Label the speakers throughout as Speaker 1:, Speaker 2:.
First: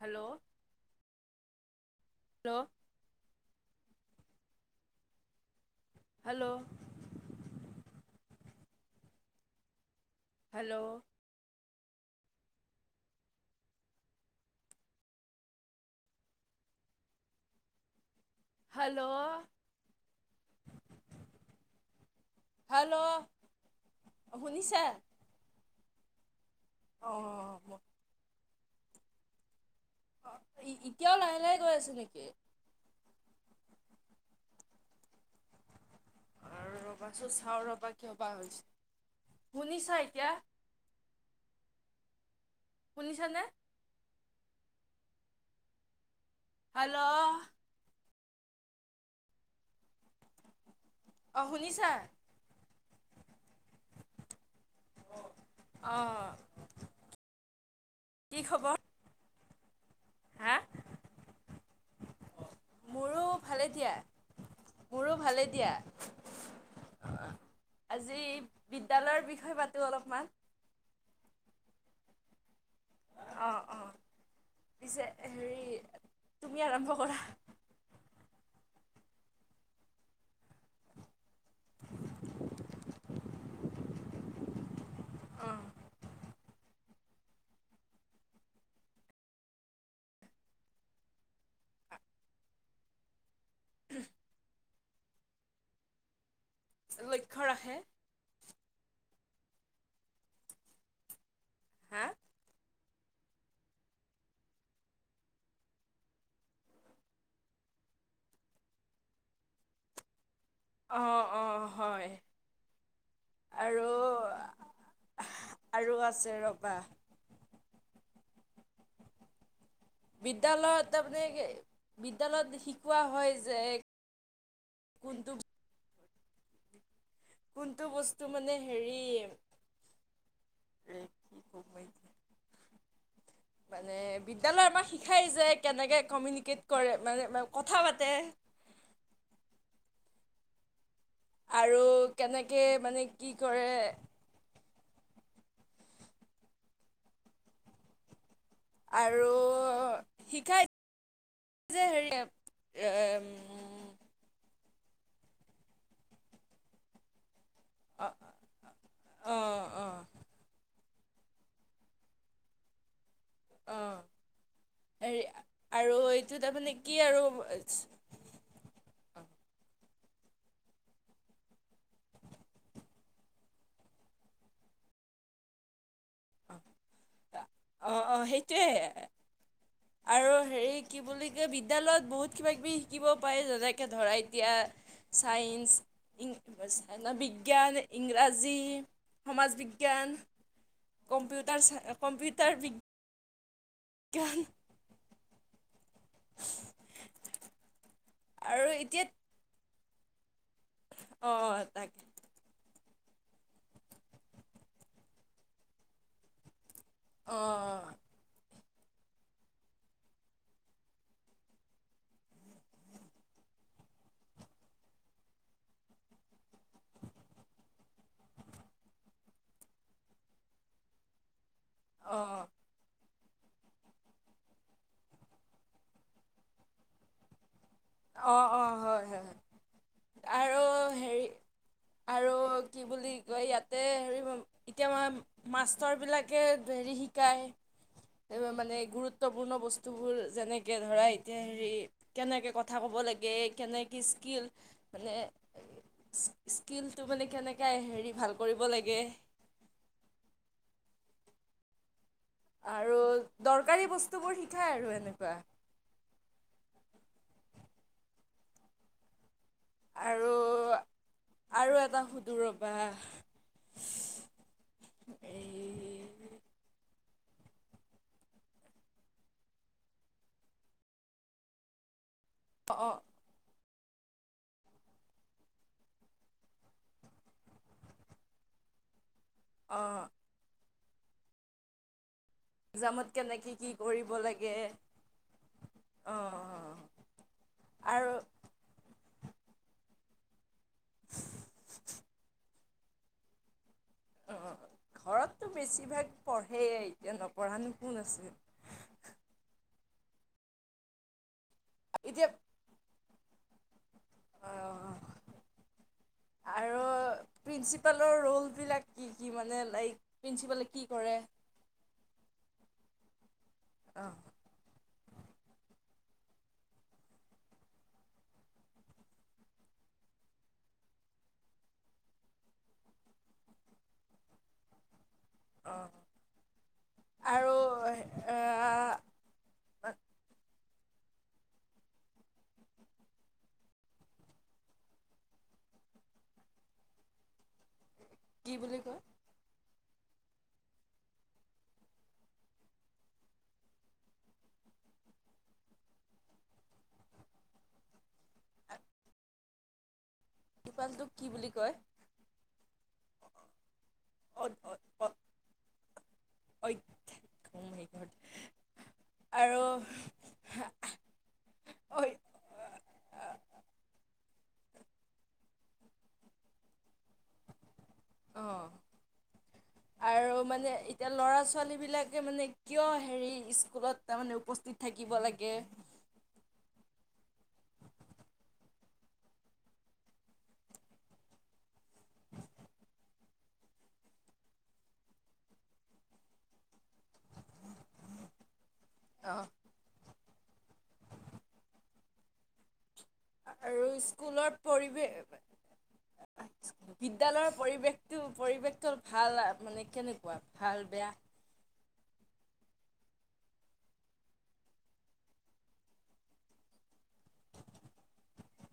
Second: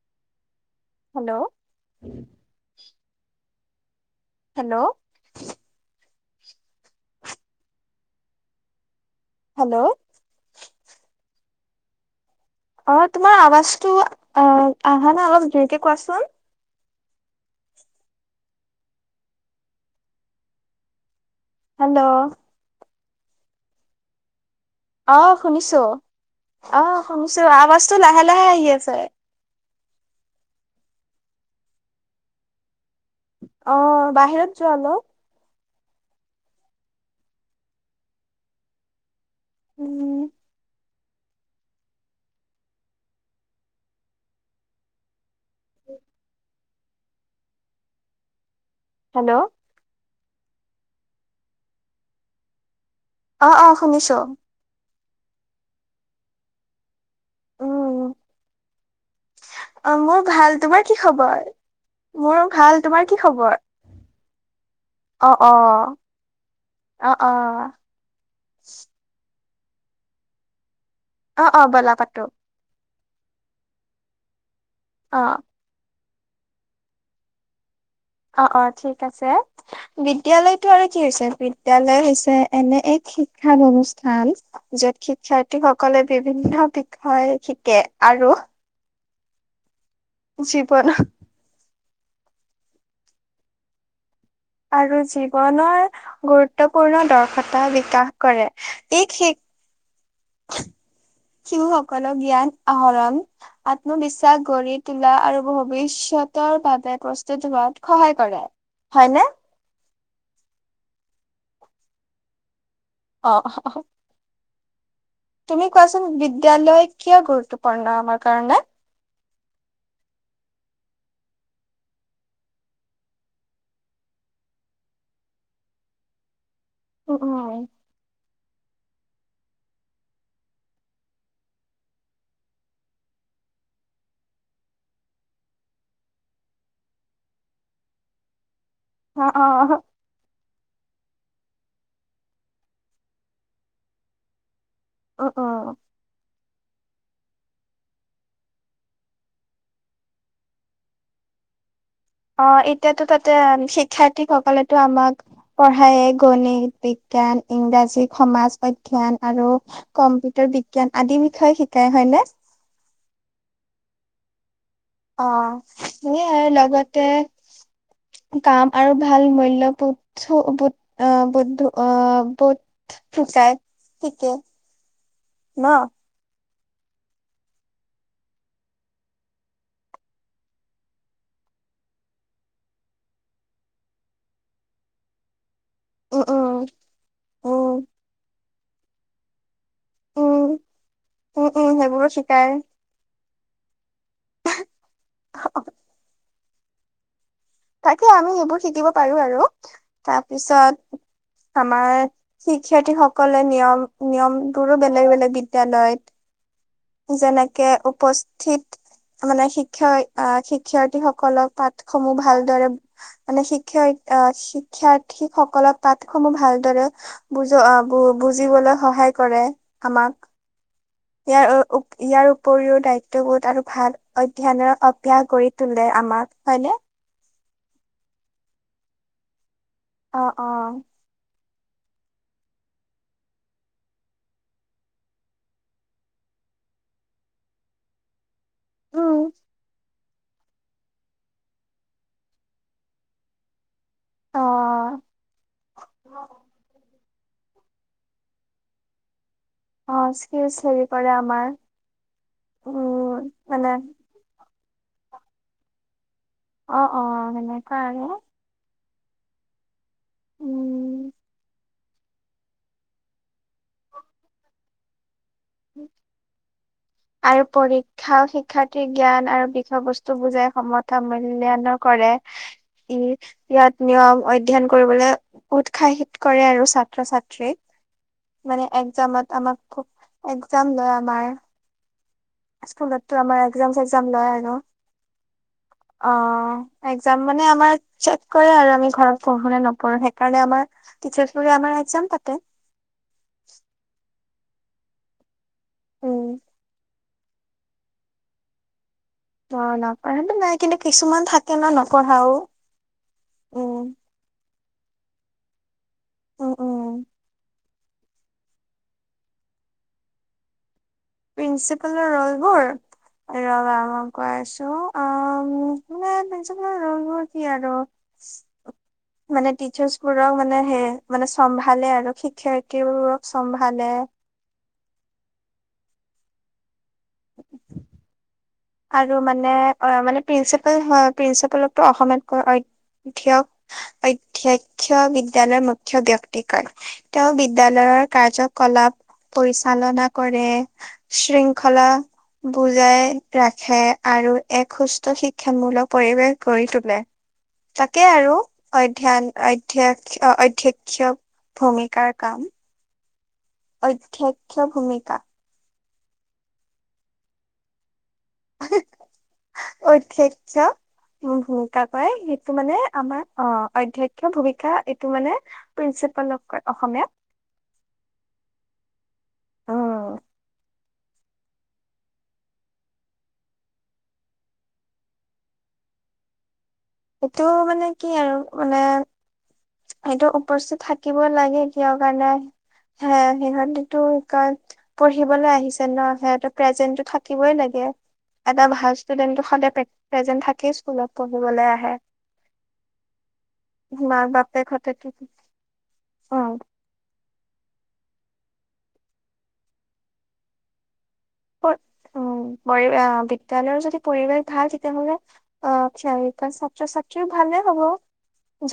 Speaker 1: Hello
Speaker 2: hello
Speaker 1: ন
Speaker 2: hello
Speaker 1: hello
Speaker 2: hello
Speaker 1: hello
Speaker 2: অ, তোমাৰ আৱাজটো আহ আহা না অলপ জোৰকে কোৱাচোন।
Speaker 1: হেল্ল'
Speaker 2: হেল্ল'
Speaker 1: হেল্ল শুনিছা
Speaker 2: অ, শুনিছো। ট অ' শুনিছো,
Speaker 1: অঁ
Speaker 2: আৱাজ তো লাহে লাহে আহি আ চাই
Speaker 1: এতিয়াও লাহে-লাহে গৈ আছে নেকি?
Speaker 2: অ', বাহিৰত যোৱা অলপ।
Speaker 1: আৰু ৰ'বাচোন চাওঁ ৰ'বা কিয় বা হৈছে। শুনিছা
Speaker 2: উম
Speaker 1: এতিয়া? শুনিছানে? Hello
Speaker 2: hello.
Speaker 1: অ, শুনিছা?
Speaker 2: অ', অ', শুনিছো।
Speaker 1: অ',
Speaker 2: উম
Speaker 1: কি খবৰ?
Speaker 2: অ মোৰ
Speaker 1: হা
Speaker 2: ভাল। তোমাৰ কি খবৰ? মোৰ ভাল। তোমাৰ কি
Speaker 1: মোৰো
Speaker 2: খবৰ?
Speaker 1: ভালে দিয়া মোৰো
Speaker 2: অ
Speaker 1: ভালেই
Speaker 2: অ
Speaker 1: দিয়া,
Speaker 2: অ অ
Speaker 1: আজি বিদ্যালয়ৰ পাতো অলপমান
Speaker 2: অ', অ', ব'লা পাতো।
Speaker 1: অঁ অঁ পিছে
Speaker 2: অ
Speaker 1: হেৰি তুমি আৰম্ভ কৰা।
Speaker 2: অ'-অ' ঠিক আছে। বিদ্যয়ালয়টো আৰু কি হৈছে, বিদ্যালয় হৈছে এনে এক শিক্ষা অনুষ্ঠান, যত শিক্ষাৰ্থীসকলে বিভিন্ন হয় হিকে, আৰু জি প ন [unintelligible]
Speaker 1: উম [inaudible]
Speaker 2: আৰু জীৱনৰ গুৰুত্ব গুৰুত্বপূৰ্ণ
Speaker 1: লক্ষ্য
Speaker 2: দৰ্শতা
Speaker 1: ৰাখে
Speaker 2: বিকাশ কৰে, ই শ [inaudible]
Speaker 1: হা
Speaker 2: শিশুসকলৰ জ্ঞান আহৰণ, আত্মবিশ্বাস গঢ়ি তোলা আৰু ভৱিষ্যতৰ বাবে প্ৰস্তুত হোৱাত সহায় কৰে, হয়নে?
Speaker 1: অ', অ', হয়।
Speaker 2: অ
Speaker 1: আৰু
Speaker 2: তুমি
Speaker 1: আৰু
Speaker 2: কোৱাচোন
Speaker 1: আছে ৰ'বা
Speaker 2: বিদ্যালয় কিয় গুৰুত্বপূৰ্ণ আমাৰ কাৰণে?
Speaker 1: বিদ্যয়ালয়ত তাৰমানে, বিদ্যালয়ত শিকোৱা হয় যে, কোনটো
Speaker 2: উম উম
Speaker 1: কোনটো বস্তু মানে হেৰি, মানে বিদ্যালয়ে আমাক শিকাই যে কেনেকে কমিউনিকেট কৰে, মানে কথা পাতে।
Speaker 2: অ', অ'।
Speaker 1: আৰু কেনেকে মানে কি কৰে
Speaker 2: অ, অ'।
Speaker 1: আৰু শিকাই যে হেৰি
Speaker 2: অ', এতিয়াতো তাতে শিক্ষাৰ্থীসকলে তটো আমাক পঢ়ায়, গণিত, বিজ্ঞান
Speaker 1: অ
Speaker 2: ইংৰাজী, সমাজ অধ্যয়ন
Speaker 1: অ
Speaker 2: আৰু
Speaker 1: অ
Speaker 2: কম্পিউটাৰ বি বিজ্ঞান আদিৰ বিষয়ে শিকাই, হয়নে?
Speaker 1: অ হেৰি
Speaker 2: অঁ,
Speaker 1: আৰু এইটো
Speaker 2: সেয়াই
Speaker 1: তাৰমানে কি
Speaker 2: লগতে
Speaker 1: আৰু
Speaker 2: কাম আৰু ভাল মূল্য়ো বু [unintelligible] ব আহ বুধ হিকাই, হিকে ন'?
Speaker 1: অ-অ সেইটোৱে, আৰু হেৰি কি বুলি কয়, বিদ্যালয়ত বহুত কিবা কিবি শিকিব পাৰি, যেনেকে ধৰা এতিয়া চাইন্স
Speaker 2: উম
Speaker 1: ই
Speaker 2: উম
Speaker 1: ব, বিজ্ঞান,
Speaker 2: উম
Speaker 1: ইংৰাজী জি সমাজ বি্ঞান কেন
Speaker 2: উম
Speaker 1: [unintelligible]
Speaker 2: উম
Speaker 1: কম্পিউটাৰ
Speaker 2: উম
Speaker 1: চ
Speaker 2: সেইবোৰো শিকাই
Speaker 1: কম্পিউটাৰ বিজ্ঞ বিজ্ঞান
Speaker 2: তাকে, আমি সেইবোৰ
Speaker 1: আৰু
Speaker 2: শিকিব
Speaker 1: এতিয়া
Speaker 2: পাৰো আৰু। তাৰ পিছত,
Speaker 1: অ
Speaker 2: আমাৰ
Speaker 1: তাকে
Speaker 2: শিক্ষাৰ্থীসকল কলে নিয়ম নিয়মবোৰো বেলেগ বেলেগ বিদ্য়ালয়ত।
Speaker 1: অ
Speaker 2: যেনেকে উপস্থিত মানে শিক্ষয় শিক্ষাৰ্থীসকলক পাঠ সমূহ ভালদৰে, মানে শিক্ষয় শিক্ষাৰ্থীসকলক পাঠ সমূহ ভালদৰে বুজ বুজিবলৈ সহায় কৰে, আমাক। ইয়াৰো
Speaker 1: অ
Speaker 2: ইয়াৰ উপৰিও দায়িত্ব টো আৰু ভাল অধয়নৰ অভ্যয়াস গ তোলে আমাক হয়নে।
Speaker 1: অ', অ', হয়, হয়।
Speaker 2: অ অ
Speaker 1: আৰু হেৰি আৰু কি বুলি কয়, ইয়াতে হে এতিয়া ম মাষ্টৰ বিলাকে হেৰি শিকায়, মানে
Speaker 2: উম
Speaker 1: গুৰুত্বপূৰ্ণ বস্তুবোৰ যেনেকে ধৰা এতিয়া হেৰি কেনেকে ক কথা ক'ব লাগে কেনেকৈ কি
Speaker 2: অ
Speaker 1: স্কিল মানে স্কিল তো মানে কেনেকৈ হেৰি ভাল কৰিব লাগে।
Speaker 2: অ', স্কিলচ হেৰি কৰে আমাৰ। উম
Speaker 1: আৰু
Speaker 2: মানে
Speaker 1: দৰকাৰী বস্তুবোৰ শ কঠাই আৰু এনেকুৱা
Speaker 2: অ অ মনে তে
Speaker 1: আৰু,
Speaker 2: উম
Speaker 1: আৰু এটা সুদো ৰ'বা।
Speaker 2: হয়।
Speaker 1: এই
Speaker 2: আৰু পৰীক্ষা, শিক্ষাৰ্থীৰ জ্ঞান আৰু বিষয় বস্তু বুজাই সমতা মূল্যায়নো কৰে।
Speaker 1: অঁ অঁ
Speaker 2: এ, ইয়াত, নিয়ম অধ্যয়ন কৰিবলৈ উৎসাহিত কৰে আৰু ছাত্ৰ ছাত্ৰী মানে এক্জামত আমাক খু
Speaker 1: অঁ
Speaker 2: এক্সাম লয় বাই স্কুল
Speaker 1: এক্সামত
Speaker 2: তেওঁ আমাৰ
Speaker 1: কেনেকৈ কি
Speaker 2: এসাম সেশম
Speaker 1: কৰিব
Speaker 2: নাই আৰু
Speaker 1: লাগে অঁ
Speaker 2: অ',
Speaker 1: অঁ
Speaker 2: এসাম মানে আমাৰ
Speaker 1: আৰু
Speaker 2: চেক কৰে আৰু আমি ঘৰত পহু নে নপহো কাৰণে আমাৰ টিচাৰ্চবোৰে আমাৰ একজাম পাতে।
Speaker 1: অ ঘৰত তো বেছিভাগ
Speaker 2: উম
Speaker 1: পঢ়েই এতিয়া নপঢ়া নো কোন আছিল।
Speaker 2: ন নাপায়ো নাই কিন্তু কিছুমান থাকে কলা নপঢ়াও।
Speaker 1: এতিয়া
Speaker 2: উম
Speaker 1: অঁ
Speaker 2: উম,
Speaker 1: আৰু
Speaker 2: উম,
Speaker 1: প্ৰিঞ্চি কালৰ ৰ'লবিলাক কি কি মানে লাইক প্ৰিন্সিপাল।
Speaker 2: প্ৰিন্সিপালৰ ৰলবোৰ ৰবা ম কৈ আছো অ মে ৰলোৰ কি আৰু মানে টিচাৰ্চ বোৰক মানে সেই মানে চম্ভালে আৰু শিক্ষাৰ্থীবোৰক চম্ভালে।
Speaker 1: আৰু
Speaker 2: আৰু মানে মানে প্ৰিন হয় প্ৰিন্সিপালকো অসমিয়াত কই অধ্যক অধ্যক্ষ বিদ্যয়ালয়ৰ মুখ্য ব্যক্তি কয় তেওঁ বিদ্যালয়ৰ।
Speaker 1: কি বুলি
Speaker 2: কাৰ্যকলাপ
Speaker 1: কয়
Speaker 2: পৰিচ পালনা কৰে শৃংখলা বুজাই। ৰাখে আৰু এক সুস্থ শিক্ষামূলক পৰিৱেশ গঢ়ি তোলে তাকে আৰু অধ্যয়ন অধ্য়াস
Speaker 1: প্ৰিন্সিপালটোক
Speaker 2: অধ্যক্ষ
Speaker 1: কি বুলি কয়
Speaker 2: ভূমিকাৰ কাম। অধ্যক্ষ ভূমিকা।
Speaker 1: [inaudible] আৰু
Speaker 2: অধ্যক্ষ ভূমিকা
Speaker 1: অঁ
Speaker 2: কয় সেইটো মানে আমাৰ অধক্ষ্য ভূমিকা এইটো মানে প্ৰিন্সিপাল লগ অসমীয়া উম।
Speaker 1: আৰু মানে এতিয়া ল'ৰা ছোৱালীবিলাকে মানে কিয় হেৰি স্কুলত তাৰমানে উপস্থিত থাকিব লাগে।
Speaker 2: এইটো মানে কি আৰু মানে। সিহটো উপস্থিত থাকিবই লাগে কিয় কাৰণে হ সিহঁতেটো কয় পঢ়িবলৈ আহিছে ন সিহঁত প্ৰেজেন্টটো থাকিবই লাগে। ভাল
Speaker 1: অঁ
Speaker 2: ষ্টুডেণ্টটো সদ প্ৰেজেন্ট থাকে। কি স্কুলত পঢ়িবলৈ আহে।
Speaker 1: আৰু স্কুলৰ পৰিৱেশ
Speaker 2: অ।
Speaker 1: বিদ্যালয়ৰ পৰিৱেশটো পৰিৱেশটো ভাল মানে কেনেকুৱা ভাল বেয়া।
Speaker 2: উ পৰি বিদ্যালয়ৰ যদি পৰিৱেশ ভাল তেতিয়াহলে আহ খ ছাত্ৰ ছাত্ৰীও ভালে হ'ব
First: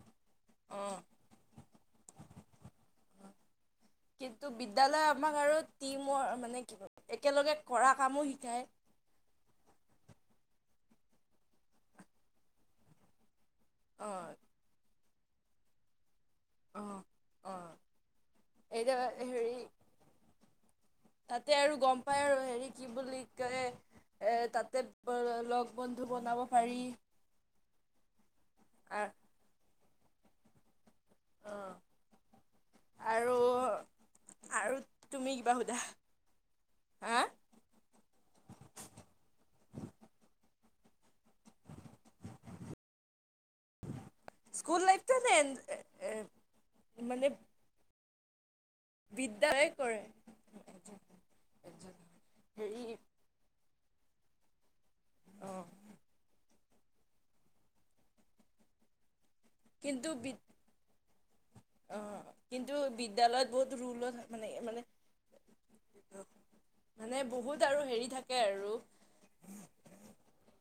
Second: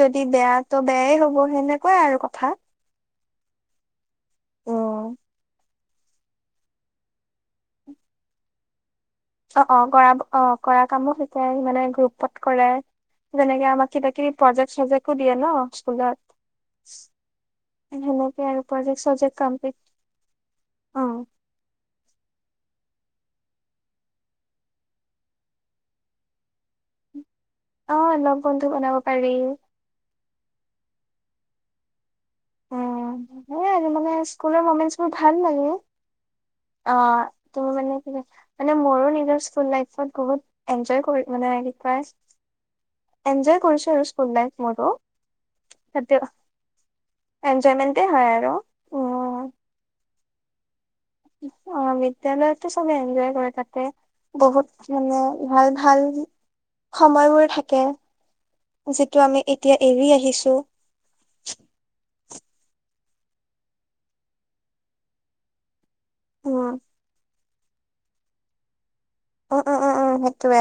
Speaker 2: যদি বেয়া তো
Speaker 1: অঁ
Speaker 2: বেয়াই হ'ব সেনেকুৱাই আৰু কথা।
Speaker 1: কিন্তু
Speaker 2: উম
Speaker 1: বিদ্যালসমূহত আমাক আৰু টিম মানে কি ক একেলগে কৰা কামো শিকায়।
Speaker 2: অ অ কৰা অ কৰা কামো শিকে মানে গ্ৰুপত কৰে। যেনেকেই আমাক কিবা কিবি
Speaker 1: অ'।
Speaker 2: প্ৰজেক্ট চজেক্ত স দিয়া ন স্কুল অত
Speaker 1: অ'। অ'
Speaker 2: সেনেকে আৰু
Speaker 1: এতিয়া
Speaker 2: প্ৰজেক্ট চজেক্
Speaker 1: হেৰি
Speaker 2: কমপ্লিট। অ
Speaker 1: তাতে আৰু গম পাই আৰু হেৰি কি বুলি কয় এ তাতে লগ বন্ধু বনাব পাৰি।
Speaker 2: অ লগ বন্ধু বনাব পাৰি।
Speaker 1: আহ।
Speaker 2: অঁ, সেইয়া মানে স্কুলৰ
Speaker 1: আৰু
Speaker 2: মমেণ্টচ বোৰ
Speaker 1: তুমি
Speaker 2: ভাল
Speaker 1: কিবা
Speaker 2: লাগে।
Speaker 1: সোধা হা
Speaker 2: অ', ত' মানে কি কয় মানে মোৰো নিজৰ স্কুল লাইফত বহুত এন্জয় কৰি মানে কি কয়, এনজয় কৰিছো আৰু স্কুল লাইফ মোৰো।
Speaker 1: লাইফটো নে
Speaker 2: হেতু ইঞ্জয়মেন্ত তে হয় আৰু।
Speaker 1: বিদ্যাই কৰে।
Speaker 2: অঁ, বিদ্যালয়তো
Speaker 1: হেৰি
Speaker 2: চবে এনজয় কৰে তাতে। বহুত মানে
Speaker 1: অ'
Speaker 2: ভাল- ভাল সময়বোৰ থাকে। যে টো আমি এতিয়া এৰি আহিছো।
Speaker 1: অঁ, কিন্তু বিদ্যালয়ত বহুত ৰুলত মানে- মানে
Speaker 2: উম
Speaker 1: মানে বহুত আৰু হেৰি থাকে আৰু।
Speaker 2: উম উম-উম- উম্ সেইটোৱে।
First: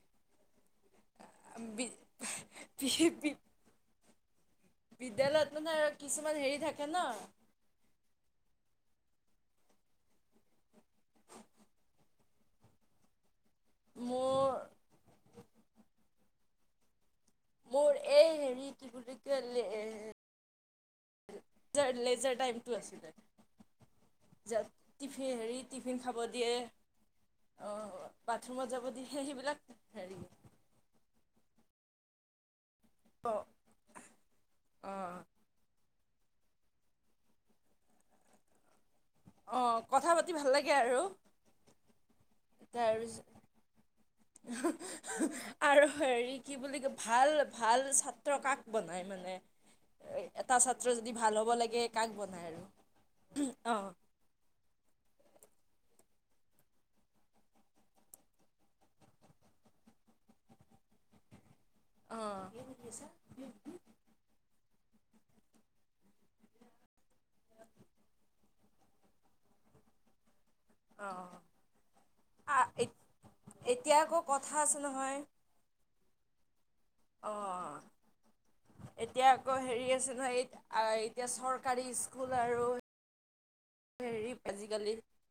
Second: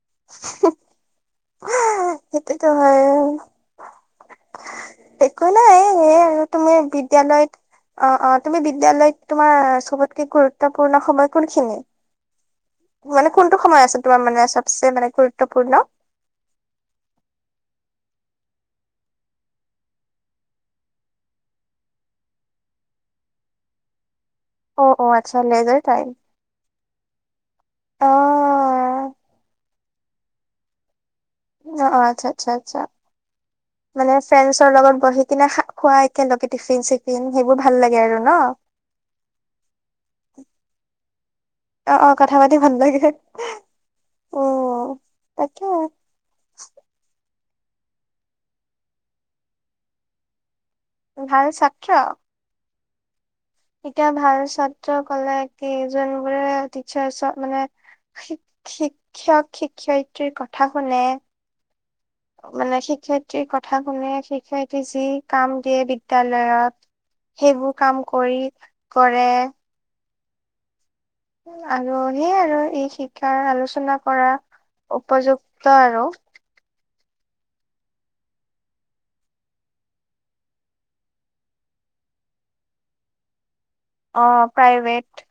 Speaker 2: [unintelligible]
Speaker 1: বি
Speaker 2: সেইটোতো
Speaker 1: বি
Speaker 2: হয়।
Speaker 1: বি
Speaker 2: একো
Speaker 1: বিদ্যালয়ত মানে
Speaker 2: নাই এ সেই
Speaker 1: কিছুমান
Speaker 2: আৰু
Speaker 1: হেৰি
Speaker 2: তুমি
Speaker 1: থাকে ন
Speaker 2: বিদ্যালয়ত, অ অ তুমি বিদ্যালয়ত তোমাৰ চবতকে গুৰুত্বপূৰ্ণ সময় কোন খিনি। মানে কোনটো সময় আছে তোমাৰ মানে
Speaker 1: মোৰ
Speaker 2: চবচে মানে গুৰুত্বপূৰ্ণ।
Speaker 1: মোৰ এই হেৰি কি বুলি লে লেজাৰটাইমটো আছিলে।
Speaker 2: অ', অ',
Speaker 1: টিফিন
Speaker 2: আচ্ছা
Speaker 1: হেৰি
Speaker 2: লেজাৰ
Speaker 1: টিফিন
Speaker 2: টাইম
Speaker 1: খাব দিয়ে অ', বাথৰুমত যাব দিয়ে, সেই সেইবিলাক [unintelligible]
Speaker 2: অ', আচ্ছা আচ্ছা- আচ্ছা।
Speaker 1: অঁ
Speaker 2: মানে ফ্ৰেণ্ডছৰ লগত
Speaker 1: অঁ
Speaker 2: বহি কিনে খোৱা কেনেকে টিফিন চিফিন সেইবোৰ ভাল লাগে আৰু ন।
Speaker 1: অ' কথা পাতি ভাল লাগে আৰু।
Speaker 2: অ' অ' কথা পাতি ভাল লাগে।
Speaker 1: তাৰপিছত
Speaker 2: উম, তাকে
Speaker 1: আৰু হেৰি কি বুলি কয়, ভাত ভাল-ভাল ছাত্ৰ কাক বনায় মানে টা ছাত্ৰ যদি ভাল হ'ব লাগে, কাক বনায় আৰু। অ'।
Speaker 2: এতিয়া ভাল ছাত্ৰ কলে কেইজন গলে টিচাৰ্ছৰ মানে শিক্ষক শিক্ষয়িত্ৰীৰ কথা শুনে।
Speaker 1: অ',
Speaker 2: মানে শিক্ষয়িত্ৰীৰ কথা শুনে শিক্ষয় যি কাম দিয়ে বিদ্যয়ালয়ত সেইবোৰ কাম কৰি কৰে
Speaker 1: অ'।
Speaker 2: আৰু সেইয় আৰু
Speaker 1: আ-
Speaker 2: এই
Speaker 1: এত-
Speaker 2: শিক্ষাৰ
Speaker 1: এতিয়া
Speaker 2: আলোচনা
Speaker 1: আকৌ
Speaker 2: কৰা
Speaker 1: কথা আছে
Speaker 2: উপযুক্ত আৰু
Speaker 1: অঁ এতিয়া আকৌ হেৰি আছে নহয় এতিয়া চৰকাৰী স্কুল আৰু
Speaker 2: অঁ প্ৰাইভেট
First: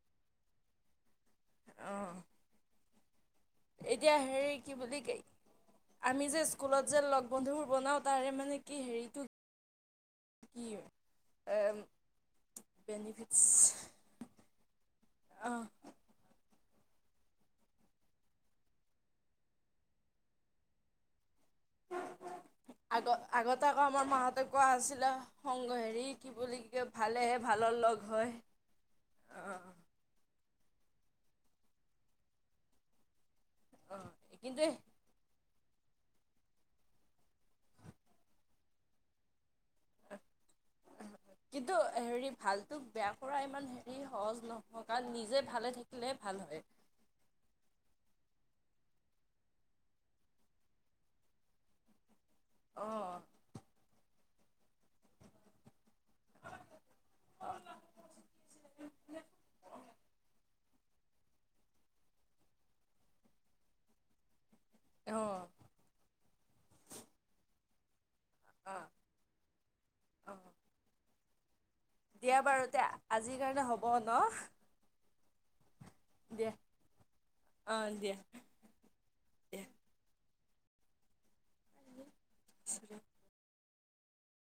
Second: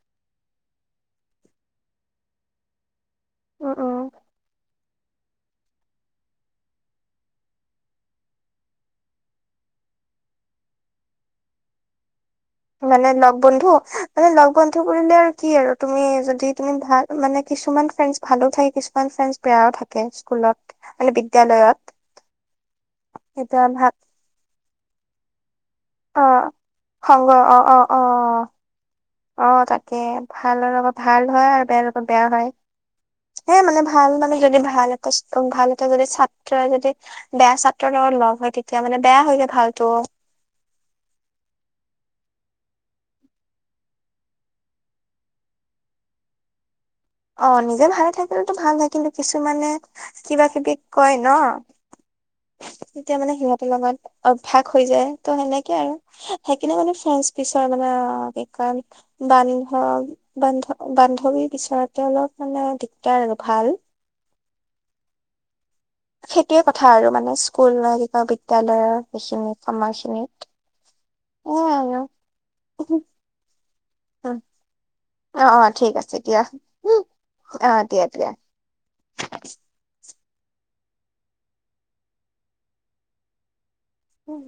Speaker 1: আহঁ
Speaker 2: উম উম
Speaker 1: এতিয়া হেৰি কি বুলি ক আমি যে স্কুলত যে লগ বন্ধুবোৰ বনাওঁ তাৰে মানে কি হেৰিটো কি
Speaker 2: মানে লগ
Speaker 1: বেনিফিটছ
Speaker 2: বন্ধু মানে লগ বন্ধু বুললে আৰু কি
Speaker 1: অ'
Speaker 2: আৰু তুমি যদি ভাল মানে কিছুমান ফ্ৰেণ্ড ভালো থাকে কিছুমান ফ্ৰেণ্ড বেয়াও থাকে স্কুলত মানে বিদ্যালয়ত
Speaker 1: আগ
Speaker 2: এতিয়া
Speaker 1: আগতে আকৌ
Speaker 2: ভাত
Speaker 1: আমাৰ মাহঁত কোৱা আছিলা সংগ হেৰি
Speaker 2: অ
Speaker 1: কি বুলি ক ভালেহে ভালৰ লগ হয়
Speaker 2: অঁ
Speaker 1: অ'
Speaker 2: তাকে ভালৰ লগত ভাল হয়, আৰু বেয়া লগত বেয়া হয়। হে মানে
Speaker 1: অ'
Speaker 2: ভাল মানে যদি
Speaker 1: কিন্তু
Speaker 2: ভাল একষ্ট ভাল এটা যদি ছাত্ৰই যদি বেয়া ছাত্ৰৰ লগত লগ হয় তেতিয়া মানে বেয়া হৈলে ভাল
Speaker 1: কিন্তু হেৰি ভালটোক বেয়া কৰা ইমান হেৰি সহজ নহয় কাৰণ নিজে ভালে থাকিলে ভাল হয়
Speaker 2: অঁ নিজে ভালে থাকিলতো ভাল নাই কিন্তু কিছুমানে কিবা কিবি কয় ন। তেতিয়া
Speaker 1: অঁ
Speaker 2: মানে সিহঁতৰ লগত অভ্যাস হৈ যায় ত' সেনেকে আৰু সেইকাৰনে মানে ফ্ৰে পিছৰ মানে কি ক বান্ধৱ বান্ধ বান্ধৱীৰ পিছত অলপ মানে দিগদাৰ আৰু ভাল
Speaker 1: অঁ।
Speaker 2: সেইটোয়ে কথা আৰু মানে স্কুল
Speaker 1: অঁ
Speaker 2: বিদ্যালয় ভেচিনি সমভাষণি
Speaker 1: অঁ দিয়া বাৰু তেতিয়া আজিৰ কাৰণে হ'ব ন
Speaker 2: অ অ ঠিক আছে
Speaker 1: দিয়া আহ দিয়া দিয়া [inaudible]
Speaker 2: উম